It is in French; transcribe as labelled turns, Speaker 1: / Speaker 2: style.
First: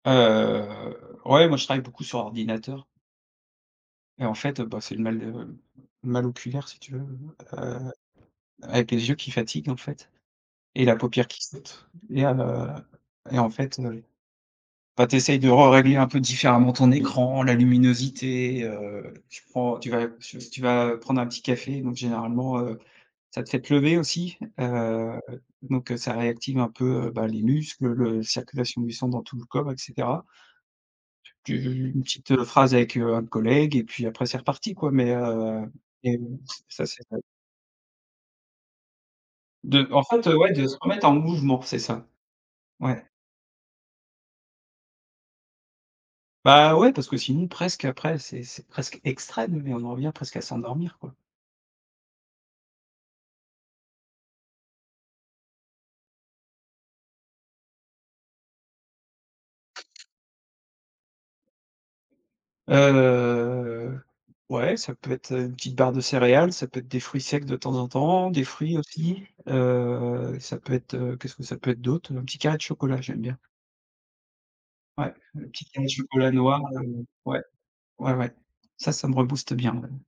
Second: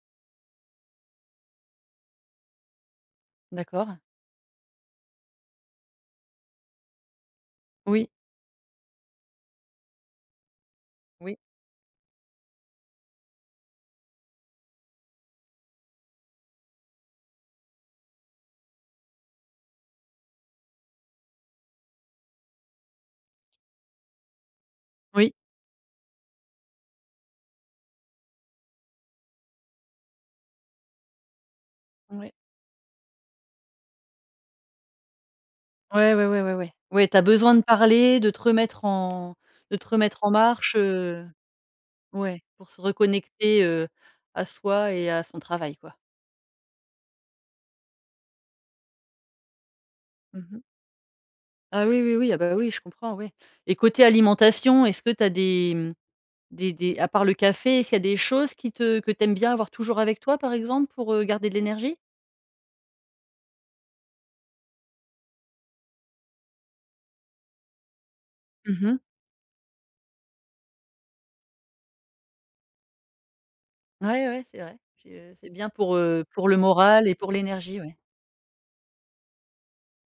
Speaker 1: Heu, ouais, moi, je travaille beaucoup sur ordinateur.
Speaker 2: D'accord.
Speaker 1: Et en fait, heu, bah, c'est le mal de le mal oculaire, si tu veux, heu,
Speaker 2: Oui.
Speaker 1: avec les yeux qui fatiguent en fait et la paupière
Speaker 2: Oui.
Speaker 1: qui saute et heu et en fait, le bah, tu essayes de rerégler un peu différemment ton écran, la luminosité, heu, tu prends, tu vas tu v tu vas prendre un petit café, donc généralement, heu, ça te fait te lever aussi. Heu,
Speaker 2: Oui.
Speaker 1: donc ça réactive un peu, bah, les muscles, le circulation du sang dans tout le corps et cetera. Tu v une
Speaker 2: Ouais.
Speaker 1: petite phrase avec, heu, un collègue et puis après c'est reparti quoi, mais heu,
Speaker 2: Ouais, ouais,
Speaker 1: game
Speaker 2: ouais, ouais, ouais.
Speaker 1: ça, c'est
Speaker 2: Ouais tu as
Speaker 1: vrai.
Speaker 2: besoin de parler, de te remettre en de te
Speaker 1: De en
Speaker 2: remettre
Speaker 1: fait,
Speaker 2: en
Speaker 1: ouais, de
Speaker 2: marche,
Speaker 1: se remettre en
Speaker 2: heu,
Speaker 1: mouvement, c'est ça.
Speaker 2: ouais, pour se
Speaker 1: Ouais.
Speaker 2: reconnecter, heu, à soi et à son travail quoi.
Speaker 1: Bah, ouais, parce que sinon, presque après, c'est c'est presque extrême, mais on en revient presque à
Speaker 2: Mmh mh.
Speaker 1: s'endormir, quoi.
Speaker 2: Ah oui, oui, oui. Ah, bah, oui je comprends ouais et côté alimentation, est-ce que tu as des des des à part le café, est-ce qu'il y a des choses qui te que tu aimes bien avoir toujours avec toi par exemple pour, heu, garder de l'énergie?
Speaker 1: Heu, ouais, ça peut être une petite barre de céréales, ça peut être des fruits secs de temps en temps, des fruits
Speaker 2: Mmh mh.
Speaker 1: aussi, heu et ça peut être qu'est-ce que ça peut être d'autre? Un petit carré de chocolat, j'aime bien.
Speaker 2: Ouais, ouais, c'est vrai.
Speaker 1: Ouais,
Speaker 2: Je
Speaker 1: le
Speaker 2: c'est
Speaker 1: petit
Speaker 2: bien
Speaker 1: carré de
Speaker 2: pour, heu,
Speaker 1: chocolat
Speaker 2: pour le
Speaker 1: noir, heu,
Speaker 2: moral et pour
Speaker 1: ouais.
Speaker 2: l'énergie, ouais.
Speaker 1: Ouais, ouais, ça, ça me rebooste bien même.